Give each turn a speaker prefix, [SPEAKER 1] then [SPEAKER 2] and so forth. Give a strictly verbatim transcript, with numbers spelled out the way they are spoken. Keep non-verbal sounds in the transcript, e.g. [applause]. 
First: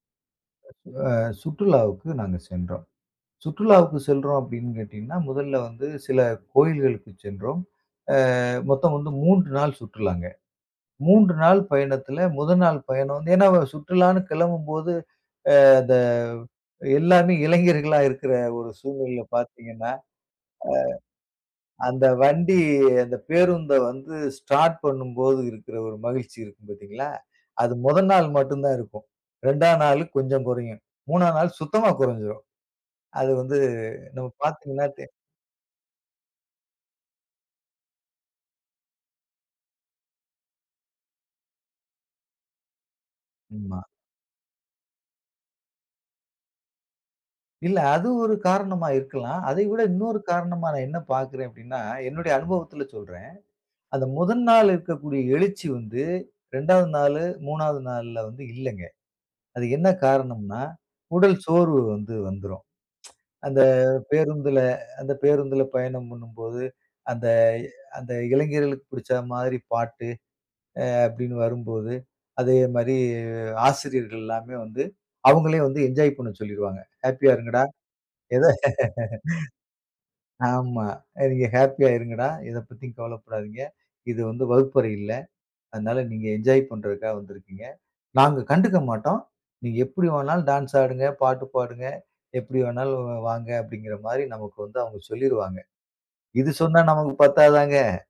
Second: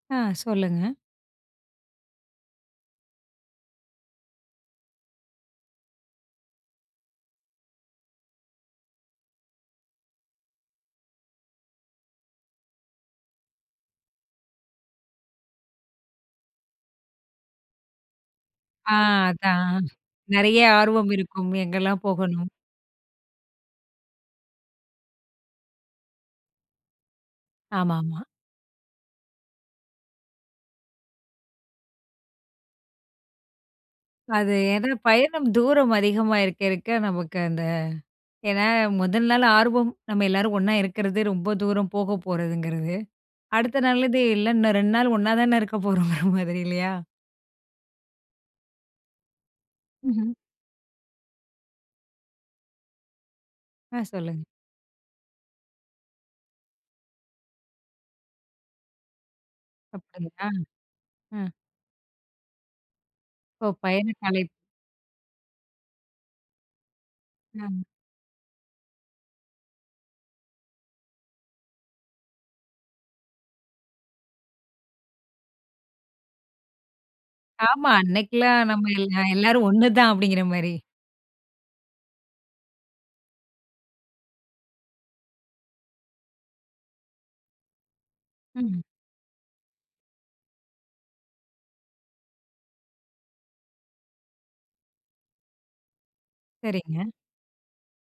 [SPEAKER 1] ஆ சொல்லுங்க.
[SPEAKER 2] அ சுற்றுலாவுக்கு நாங்க சென்றோம். சுற்றுலாவுக்கு செல்றோம் அப்டின்னு கேட்டீங்கன்னா, முதல்ல வந்து சில கோயில்களுக்கு சென்றோம். அ மொத்தம் வந்து மூன்று நாள் சுற்றுலாங்க. மூன்று நாள் பயணத்தில, முதல் நாள் பயணம் வந்து ஏன்னா சுற்றுலான்னு கிளம்பும்போது அ அந்த எல்லாமே இளைஞர்களா இருக்கிற ஒரு
[SPEAKER 1] ஆ
[SPEAKER 2] சூழ்நிலையில
[SPEAKER 1] அதான்.
[SPEAKER 2] பாத்தீங்கன்னா, அ
[SPEAKER 1] நெறைய ஆர்வம் இருக்கும்! எங்கலாம்
[SPEAKER 2] அந்த
[SPEAKER 1] போகணும்!?
[SPEAKER 2] வண்டி அந்த பேருந்த வந்து ஸ்டார்ட் பண்ணும்போது இருக்கிற ஒரு மகிழ்ச்சி இருக்கும் பாத்தீங்களா? அது மொத
[SPEAKER 1] ஆமாமா.
[SPEAKER 2] நாள் மட்டும் தான் இருக்கும். ரெண்டாம் நாளு கொஞ்சம் குறையும். மூணாம் நாள் சுத்தமா கொறஞ்சிரும். அது வந்து, நம்ம
[SPEAKER 1] அது
[SPEAKER 2] பாத்தீங்கன்னா
[SPEAKER 1] ஏன்னா,
[SPEAKER 2] தெ
[SPEAKER 1] பயணம் தூரம் அதிகமா இருக்க இருக்க, நமக்கு அந்த ஏன்னா, முதல் நாள் ஆர்வம் நம்ம எல்லாரும் ஒண்ணா இருக்கிறது, ரொம்ப தூரம் போக போறதுங்கிறது. அடுத்த
[SPEAKER 2] ஆமா.
[SPEAKER 1] நாள்லருந்து, எல்லாம் இன்னும் ரெண்டு நாள் ஒண்ணா தானே இருக்க போறோங்கிற மாதிரி இல்லையா?
[SPEAKER 2] இல்ல அது ஒரு காரணமா இருக்கலாம். அதை விட இன்னொரு
[SPEAKER 1] ம்ஹம்.
[SPEAKER 2] காரணமா நான் என்ன பாக்கிறேன் அப்படின்னா, என்னுடைய அனுபவத்தில சொல்றேன்.
[SPEAKER 1] ஆ
[SPEAKER 2] அந்த
[SPEAKER 1] சொல்லுங்க.
[SPEAKER 2] முதல் நாள் இருக்கக்கூடிய எழுச்சி வந்து, ரெண்டாவது நாளு, மூணாவது நாள்ல வந்து இல்லங்க. அது என்ன
[SPEAKER 1] அப்படிங்களா?
[SPEAKER 2] காரணம்ன்னா, உடல்
[SPEAKER 1] ம்.
[SPEAKER 2] சோர்வு வந்து வந்துரும். [tsk] அந்த
[SPEAKER 1] ஓ பயண கலைப்
[SPEAKER 2] பேருந்துல அந்த பேருந்துல பயணம் பண்ணும்போது, அந்த
[SPEAKER 1] ஆமா.
[SPEAKER 2] அந்த இளைஞர்களுக்கு புடிச்சா மாதிரி பாட்டு அ அப்டின்னு வரும்போது, அதே மாரி ஆசிரியர்கள் எல்லாமே வந்து அவுங்களே வந்து என்ஜாய் பண்ண சொல்லிருவாங்க. "ஹேப்பியா இருங்கடா."
[SPEAKER 1] ஆமா
[SPEAKER 2] எத?
[SPEAKER 1] அன்னைக்குலாம் நம்ம எல் நா எல்லாரும் ஒண்ணு தான்
[SPEAKER 2] [laughs]
[SPEAKER 1] அப்படிங்கிற மாரி,
[SPEAKER 2] ஆமா, அ "நீங்க ஹேப்பியா இருங்கடா. எத பத்தியும் கவலைப்படாதீங்க. இது வந்து வகுப்பறை இல்ல. அதனால நீங்க என்ஜாய் பண்ணுறதுக்காக வந்திருக்கீங்க. நாங்க கண்டுக்க
[SPEAKER 1] ம்.
[SPEAKER 2] மாட்டோம். நீங்க எப்டி வேணாலும் டான்ஸ் ஆடுங்க, பாட்டு பாடுங்க, எப்டி வேணாலும் வ் வாங்க!" அப்டிங்குற மாரி நமக்கு வந்து அவுங்க சொல்லிருவாங்க. இது சொன்னா
[SPEAKER 1] சரிங்க.
[SPEAKER 2] நமக்கு பத்தாதாங்க?